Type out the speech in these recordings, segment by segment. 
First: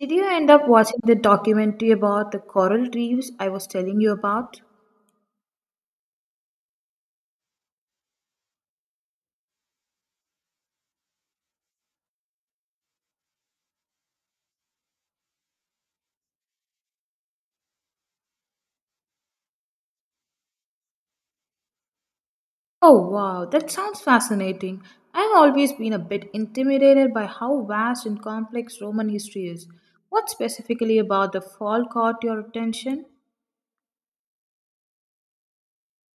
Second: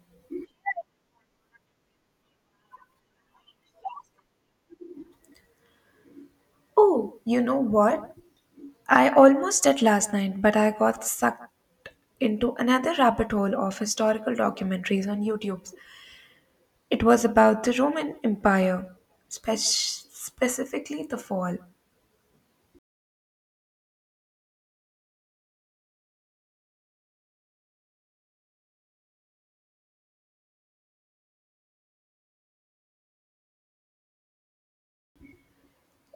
Did you end up watching the documentary about the coral reefs I was telling you about? Oh, you know what? I almost did last night, but I got sucked into another rabbit hole of historical documentaries on YouTube. It was about the Roman Empire, specifically the fall. Oh wow, that sounds fascinating. I've always been a bit intimidated by how vast and complex Roman history is. What specifically about the fall caught your attention?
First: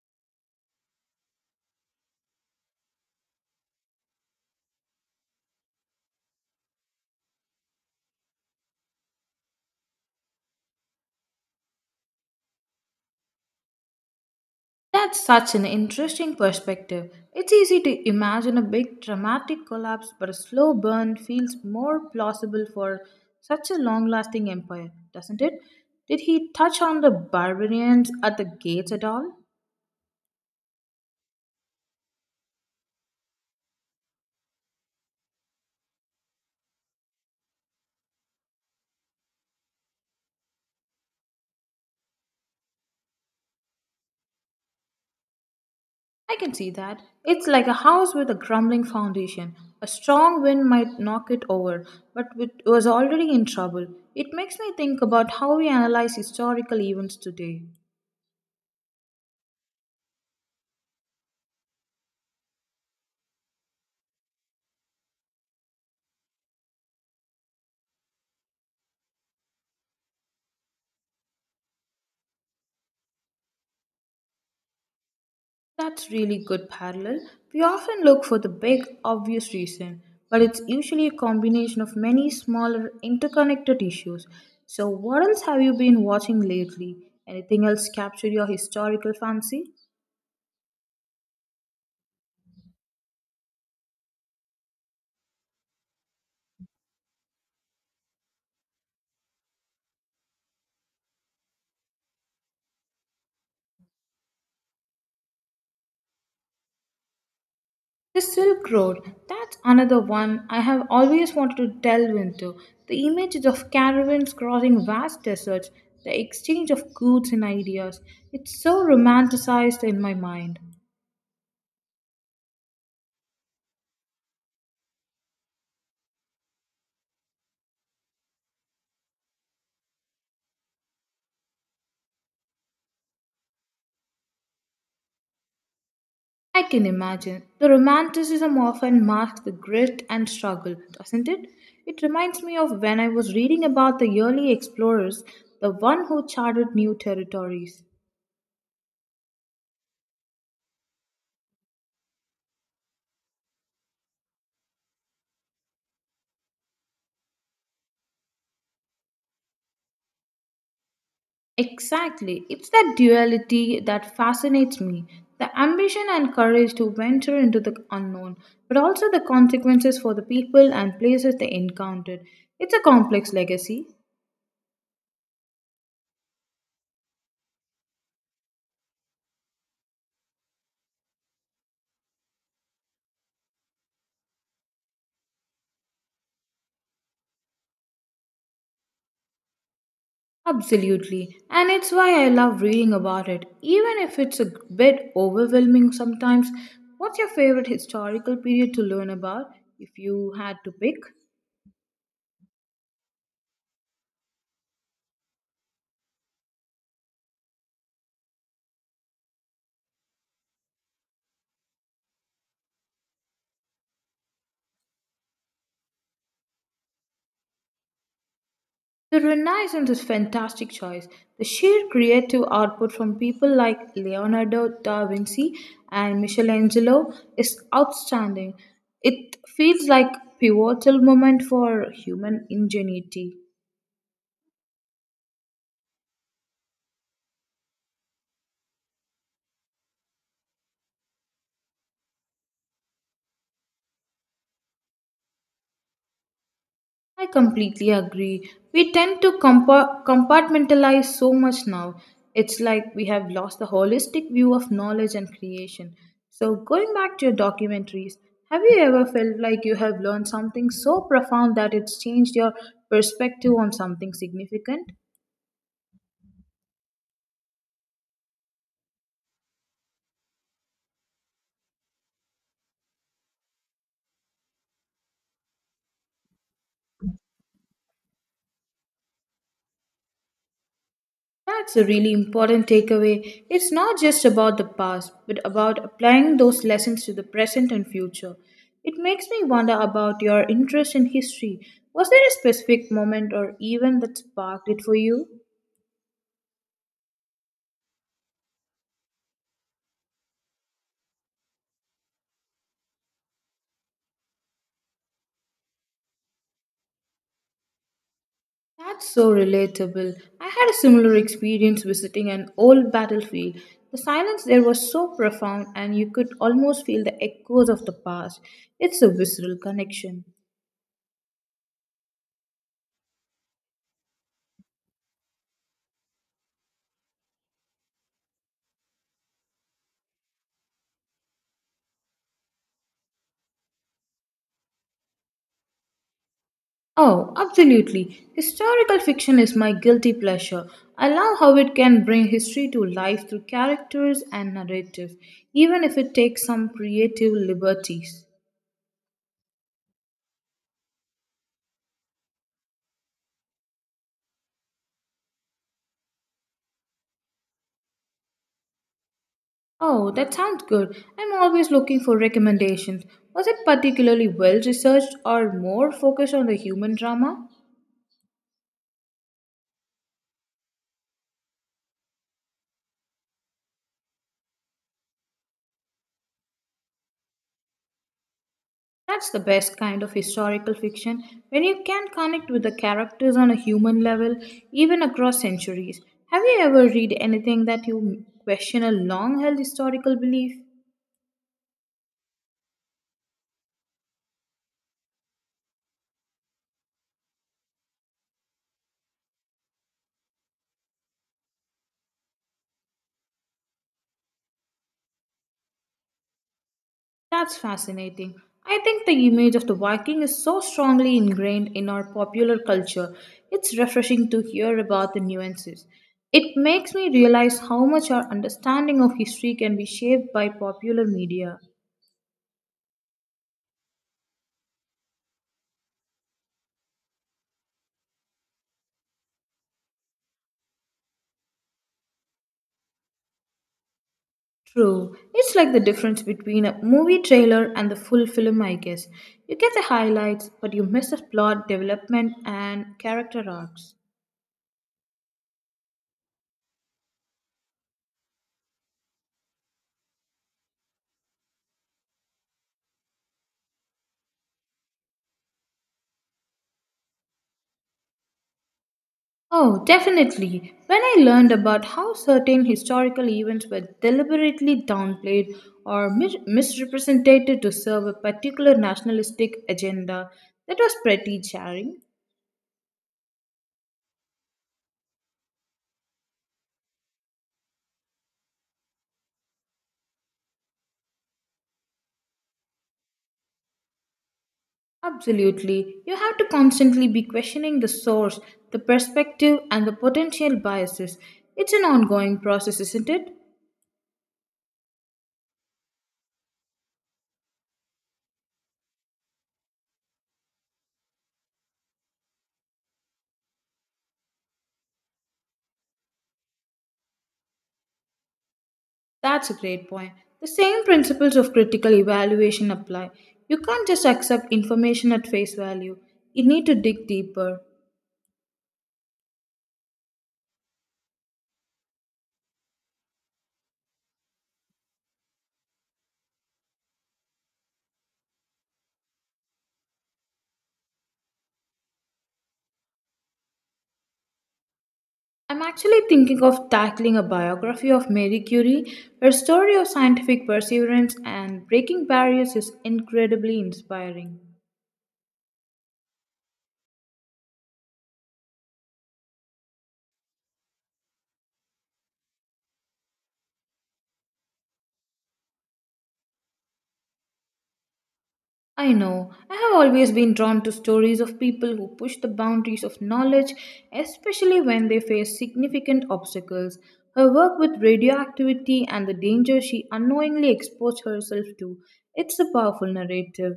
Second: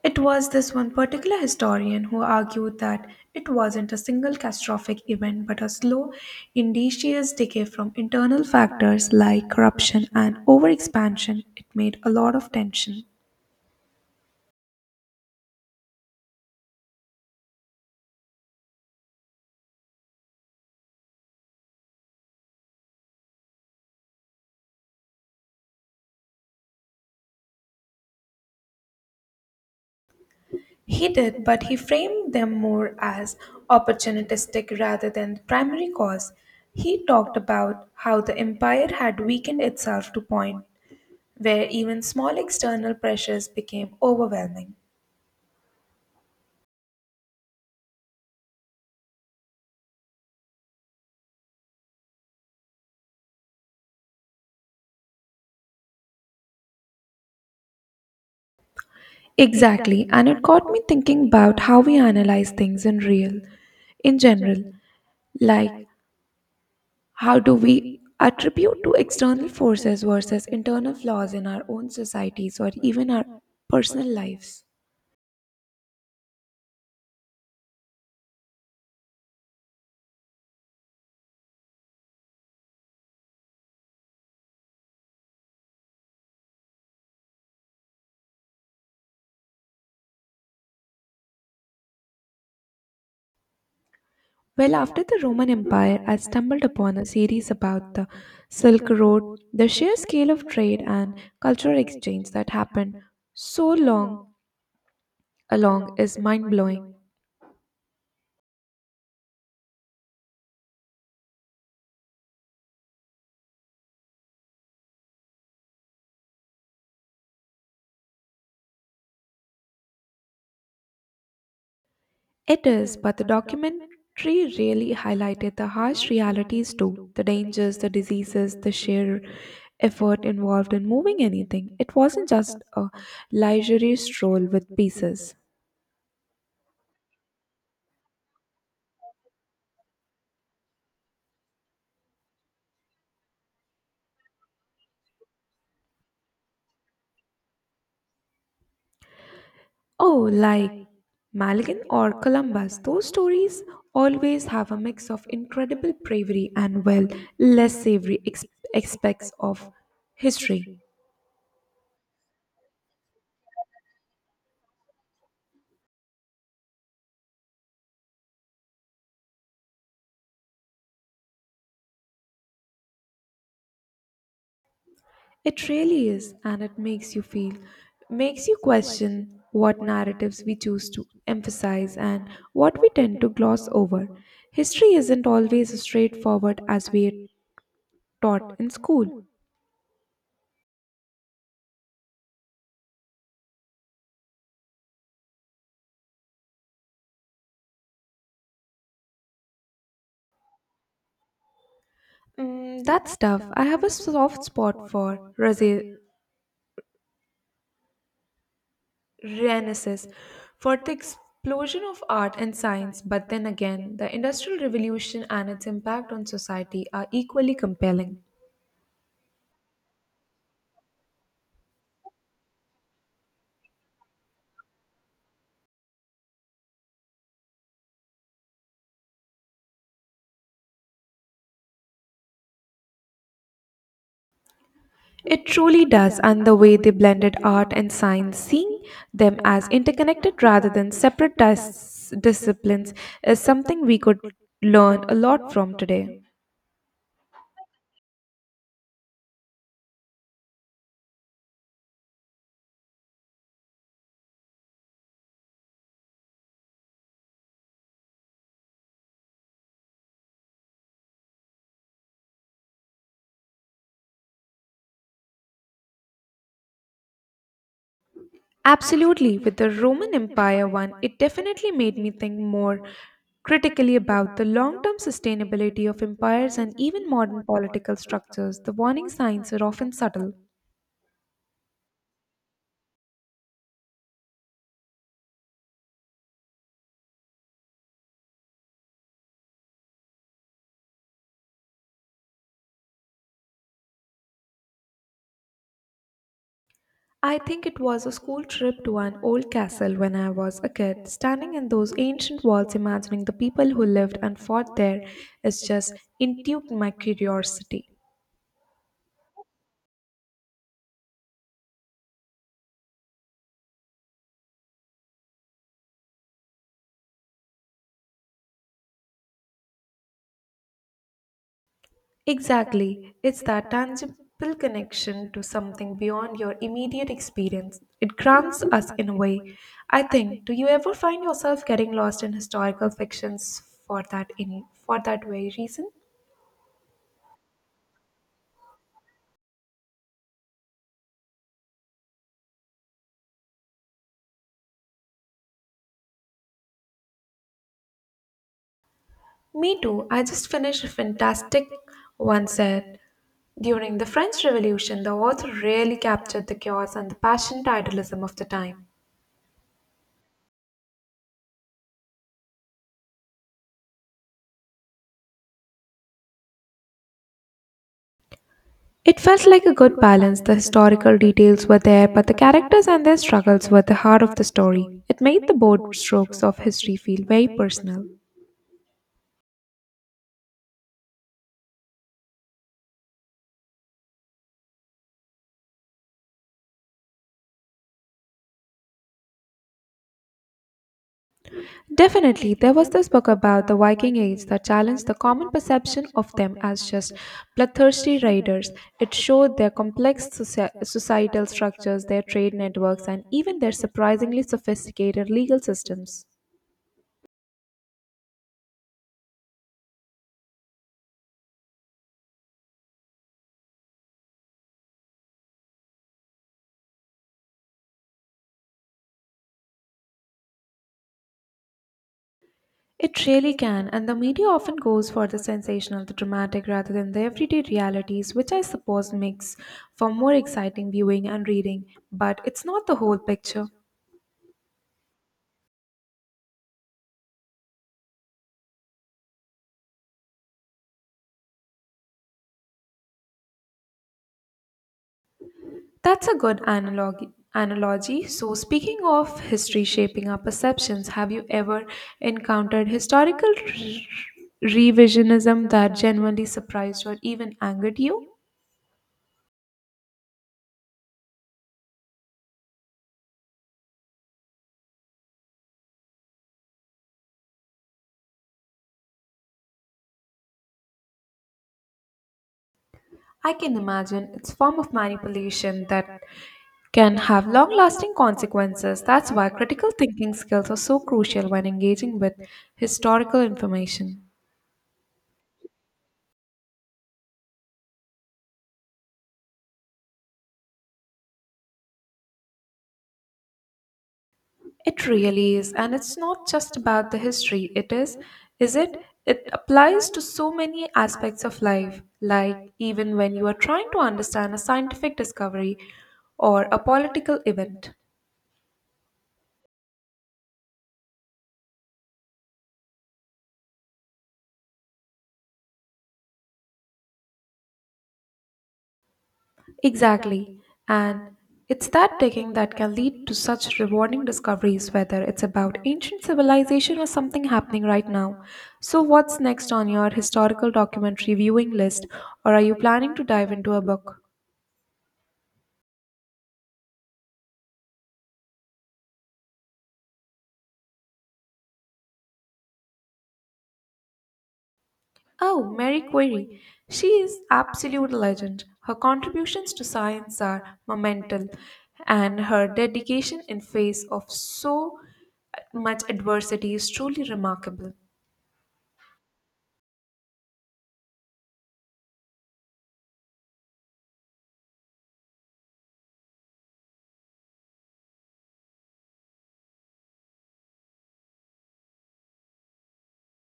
It was this one particular historian who argued that it wasn't a single catastrophic event but a slow, indicious decay from internal factors like corruption and overexpansion. It made a lot of tension. That's such an interesting perspective. It's easy to imagine a big dramatic collapse, but a slow burn feels more plausible for such a long lasting empire, doesn't it? Did he touch on the barbarians at the gates at all? He did, but he framed them more as opportunistic rather than the primary cause. He talked about how the empire had weakened itself to point where even small external pressures became overwhelming. I can see that. It's like a house with a crumbling foundation. A strong wind might knock it over, but it was already in trouble. It makes me think about how we analyze historical events today. Exactly, and it got me thinking about how we analyze things in real, in general, like how do we attribute to external forces versus internal flaws in our own societies or even our personal lives. That's really good parallel. We often look for the big, obvious reason, but it's usually a combination of many smaller, interconnected issues. So, what else have you been watching lately? Anything else capture your historical fancy? Well, after the Roman Empire, I stumbled upon a series about the Silk Road, the sheer scale of trade and cultural exchange that happened so long along is mind blowing. The Silk Road, that's another one I have always wanted to delve into. The images of caravans crossing vast deserts, the exchange of goods and ideas, it's so romanticized in my mind. It is, but the documentary really highlighted the harsh realities too the dangers, the diseases, the sheer effort involved in moving anything. It wasn't just a leisurely stroll with pieces. I can imagine. The romanticism often masks the grit and struggle, doesn't it? It reminds me of when I was reading about the early explorers, the one who charted new territories. Oh, like Maligan or Columbus, those stories always have a mix of incredible bravery and, well, less savory aspects of history. Exactly. It's that duality that fascinates me. The ambition and courage to venture into the unknown, but also the consequences for the people and places they encountered. It's a complex legacy. It really is, and it makes you feel, makes you question what narratives we choose to emphasize and what we tend to gloss over. History isn't always as straightforward as we are taught in school. Absolutely, and it's why I love reading about it, even if it's a bit overwhelming sometimes. What's your favorite historical period to learn about if you had to pick? Mm, that's tough. I have a soft spot for Razi Renaissance for the explosion of art and science, but then again, the Industrial Revolution and its impact on society are equally compelling. The Renaissance is fantastic choice. The sheer creative output from people like Leonardo da Vinci and Michelangelo is outstanding. It feels like pivotal moment for human ingenuity. It truly does, and the way they blended art and science, seeing them as interconnected rather than separate disciplines, is something we could learn a lot from today. I completely agree. We tend to compartmentalize so much now. It's like we have lost the holistic view of knowledge and creation. So, going back to your documentaries, have you ever felt like you have learned something so profound that it's changed your perspective on something significant? Absolutely, with the Roman Empire one, it definitely made me think more critically about the long term sustainability of empires and even modern political structures. The warning signs are often subtle. That's a really important takeaway. It's not just about the past, but about applying those lessons to the present and future. It makes me wonder about your interest in history. Was there a specific moment or event that sparked it for you? I think it was a school trip to an old castle when I was a kid. Standing in those ancient walls, imagining the people who lived and fought there, it's just intrigued my curiosity. That's so relatable. I had a similar experience visiting an old battlefield. The silence there was so profound, and you could almost feel the echoes of the past. It's a visceral connection. Exactly. It's that tangible connection to something beyond your immediate experience. It grounds us in a way. I think, do you ever find yourself getting lost in historical fictions for that very reason? Oh, absolutely. Historical fiction is my guilty pleasure. I love how it can bring history to life through characters and narrative, even if it takes some creative liberties. Me too. I just finished a fantastic one set. During the French Revolution, the author really captured the chaos and the passionate idealism of the time. Oh, that sounds good. I'm always looking for recommendations. Was it particularly well researched or more focused on the human drama? It felt like a good balance. The historical details were there, but the characters and their struggles were the heart of the story. It made the bold strokes of history feel very personal. That's the best kind of historical fiction when you can connect with the characters on a human level, even across centuries. Have you ever read anything that you question a long held historical belief? Definitely, there was this book about the Viking Age that challenged the common perception of them as just bloodthirsty raiders. It showed their complex societal structures, their trade networks, and even their surprisingly sophisticated legal systems. That's fascinating. I think the image of the Viking is so strongly ingrained in our popular culture. It's refreshing to hear about the nuances. It makes me realize how much our understanding of history can be shaped by popular media. It really can, and the media often goes for the sensational, the dramatic, rather than the everyday realities, which I suppose makes for more exciting viewing and reading, but it's not the whole picture. True. It's like the difference between a movie trailer and the full film, I guess. You get the highlights, but you miss the plot development and character arcs. That's a good analogy. So, speaking of history shaping our perceptions, have you ever encountered historical revisionism that genuinely surprised or even angered you? Oh, definitely. When I learned about how certain historical events were deliberately downplayed or misrepresented to serve a particular nationalistic agenda, that was pretty jarring. I can imagine it's form of manipulation that can have long-lasting consequences. That's why critical thinking skills are so crucial when engaging with historical information. Absolutely. You have to constantly be questioning the source, the perspective, and the potential biases. It's an ongoing process, isn't it? It really is, and it's not just about the history. It is it? It applies to so many aspects of life, like even when you are trying to understand a scientific discovery or a political event. That's a great point. The same principles of critical evaluation apply. You can't just accept information at face value, you need to dig deeper. Exactly. And it's that digging that can lead to such rewarding discoveries, whether it's about ancient civilization or something happening right now. So, what's next on your historical documentary viewing list, or are you planning to dive into a book? I'm actually thinking of tackling a biography of Marie Curie. Her story of scientific perseverance and breaking barriers is incredibly inspiring. Oh, Mary Query. She is absolute legend. Her contributions to science are monumental, and her dedication in face of so much adversity is truly remarkable. I know. I have always been drawn to stories of people who push the boundaries of knowledge, especially when they face significant obstacles. Her work with radioactivity and the danger she unknowingly exposed herself to, it's a powerful narrative.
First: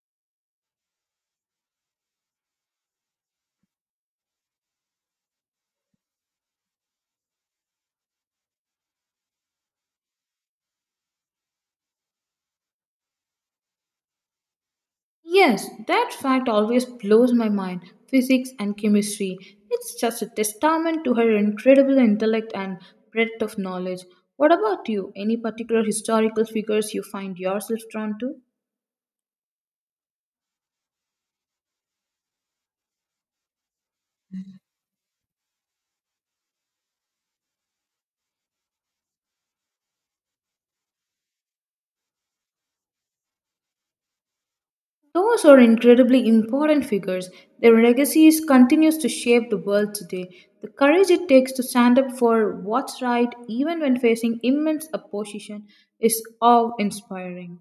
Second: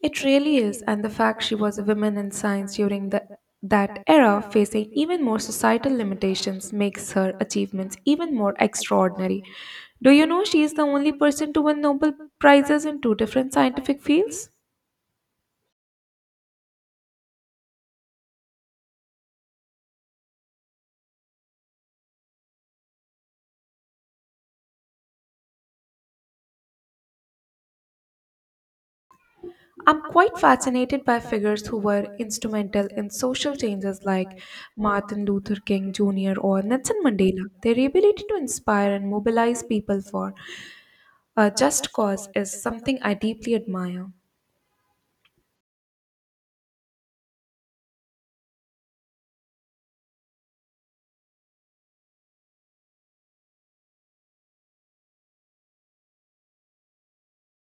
It really is, and the fact she was a woman in science during that era, facing even more societal limitations, makes her achievements even more extraordinary. Do you know she is the only person to win Nobel Prizes in two different scientific fields? Yes, that fact always blows my mind. Physics and chemistry. It's just a testament to her incredible intellect and breadth of knowledge. What about you? Any particular historical figures you find yourself drawn to? I'm quite fascinated by figures who were instrumental in social changes like Martin Luther King Jr. or Nelson Mandela. Their ability to inspire and mobilize people for a just cause is something I deeply admire. Those are incredibly important figures. Their legacies continues to shape the world today. The courage it takes to stand up for what's right even when facing immense opposition is awe-inspiring.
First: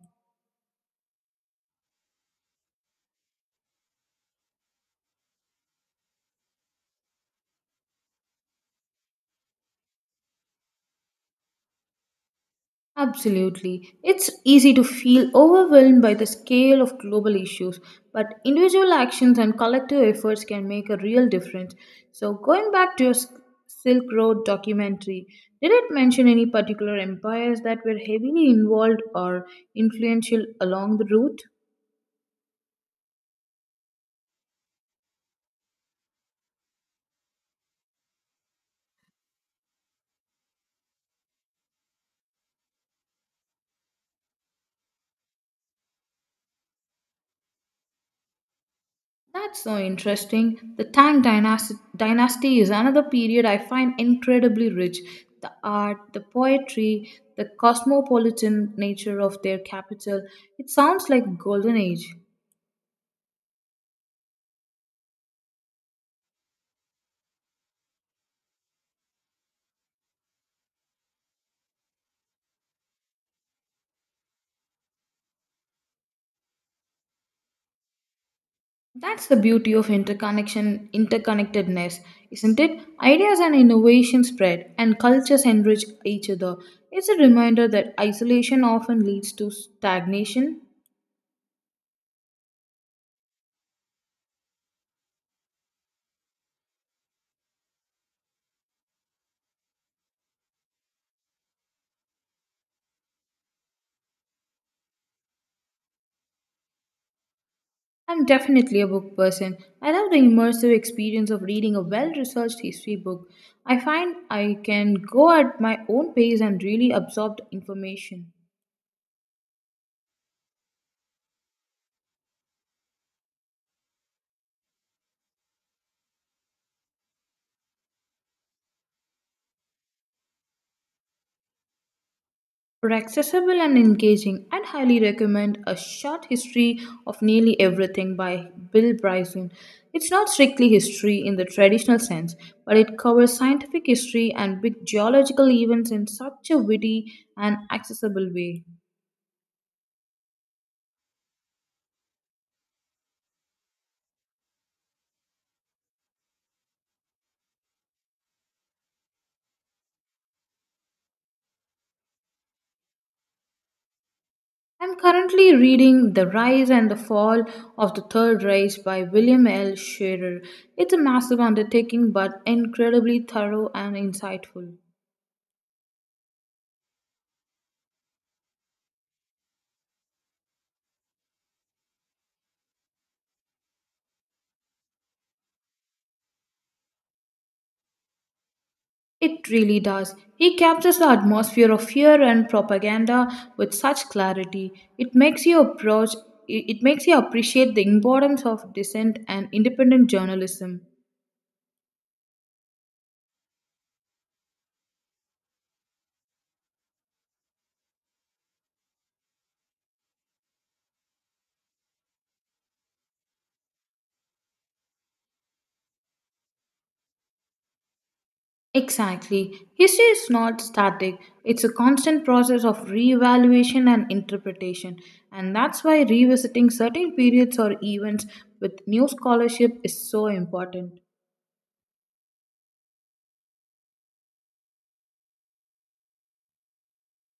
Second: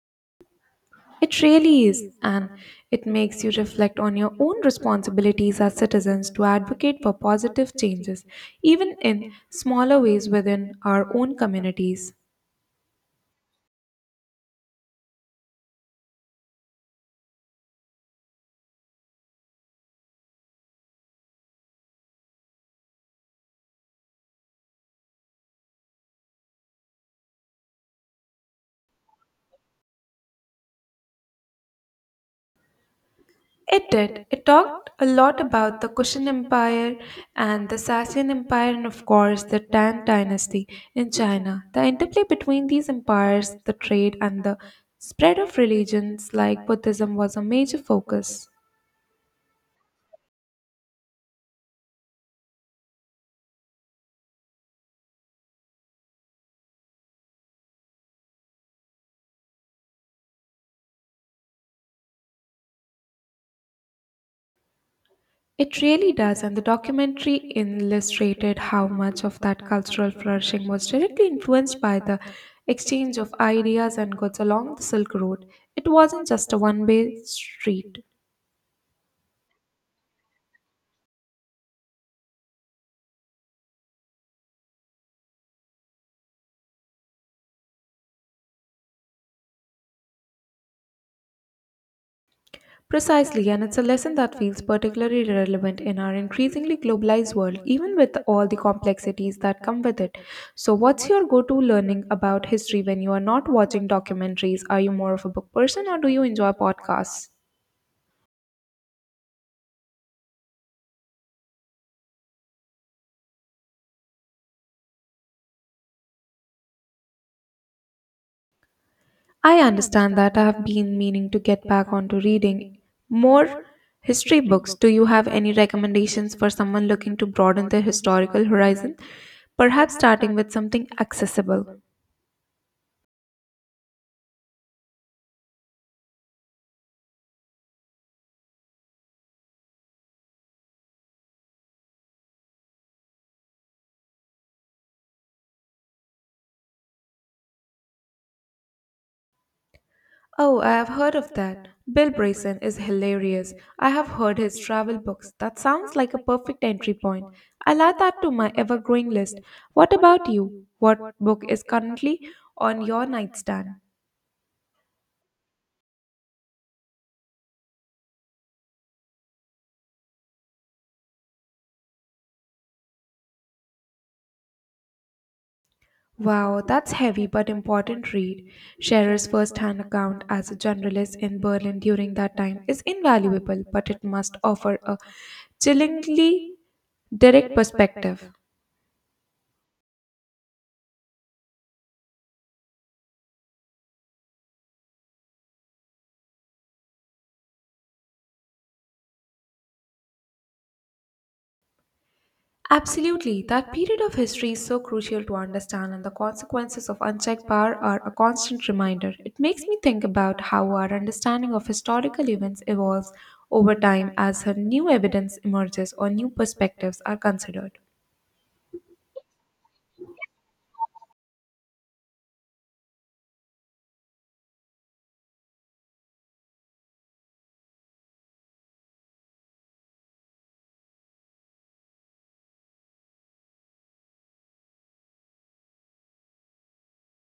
It really is, and it makes you reflect on your own responsibilities as citizens to advocate for positive changes, even in smaller ways within our own communities. Absolutely. It's easy to feel overwhelmed by the scale of global issues, but individual actions and collective efforts can make a real difference. So, going back to your Silk Road documentary, did it mention any particular empires that were heavily involved or influential along the route? It did. It talked a lot about the Kushan Empire and the Sassanian Empire, and of course, the Tang Dynasty in China. The interplay between these empires, the trade, and the spread of religions like Buddhism was a major focus. That's so interesting. The Tang dynasty is another period I find incredibly rich. The art, the poetry, the cosmopolitan nature of their capital. It sounds like golden age. It really does, and the documentary illustrated how much of that cultural flourishing was directly influenced by the exchange of ideas and goods along the Silk Road. It wasn't just a one way street. That's the beauty of interconnectedness, isn't it? Ideas and innovation spread, and cultures enrich each other. It's a reminder that isolation often leads to stagnation. Precisely, and it's a lesson that feels particularly relevant in our increasingly globalized world, even with all the complexities that come with it. So, what's your go to learning about history when you are not watching documentaries? Are you more of a book person or do you enjoy podcasts? I'm definitely a book person. I love the immersive experience of reading a well researched history book. I find I can go at my own pace and really absorb the information. I understand that I have been meaning to get back onto reading more history books. Do you have any recommendations for someone looking to broaden their historical horizon? Perhaps starting with something accessible. For accessible and engaging, I'd highly recommend A Short History of Nearly Everything by Bill Bryson. It's not strictly history in the traditional sense, but it covers scientific history and big geological events in such a witty and accessible way. Oh, I have heard of that. Bill Bryson is hilarious. I have heard his travel books. That sounds like a perfect entry point. I'll add that to my ever growing list. What about you? What book is currently on your nightstand? I'm currently reading The Rise and the Fall of the Third Reich by William L. Scherer. It's a massive undertaking but incredibly thorough and insightful. Wow, that's heavy but important read. Scherer's first-hand account as a journalist in Berlin during that time is invaluable, but it must offer a chillingly direct perspective. It really does. He captures the atmosphere of fear and propaganda with such clarity. It makes you approach it. It makes you appreciate the importance of dissent and independent journalism. Absolutely, that period of history is so crucial to understand, and the consequences of unchecked power are a constant reminder. It makes me think about how our understanding of historical events evolves over time as her new evidence emerges or new perspectives are considered. Exactly. History is not static, it's a constant process of reevaluation and interpretation. And that's why revisiting certain periods or events with new scholarship is so important.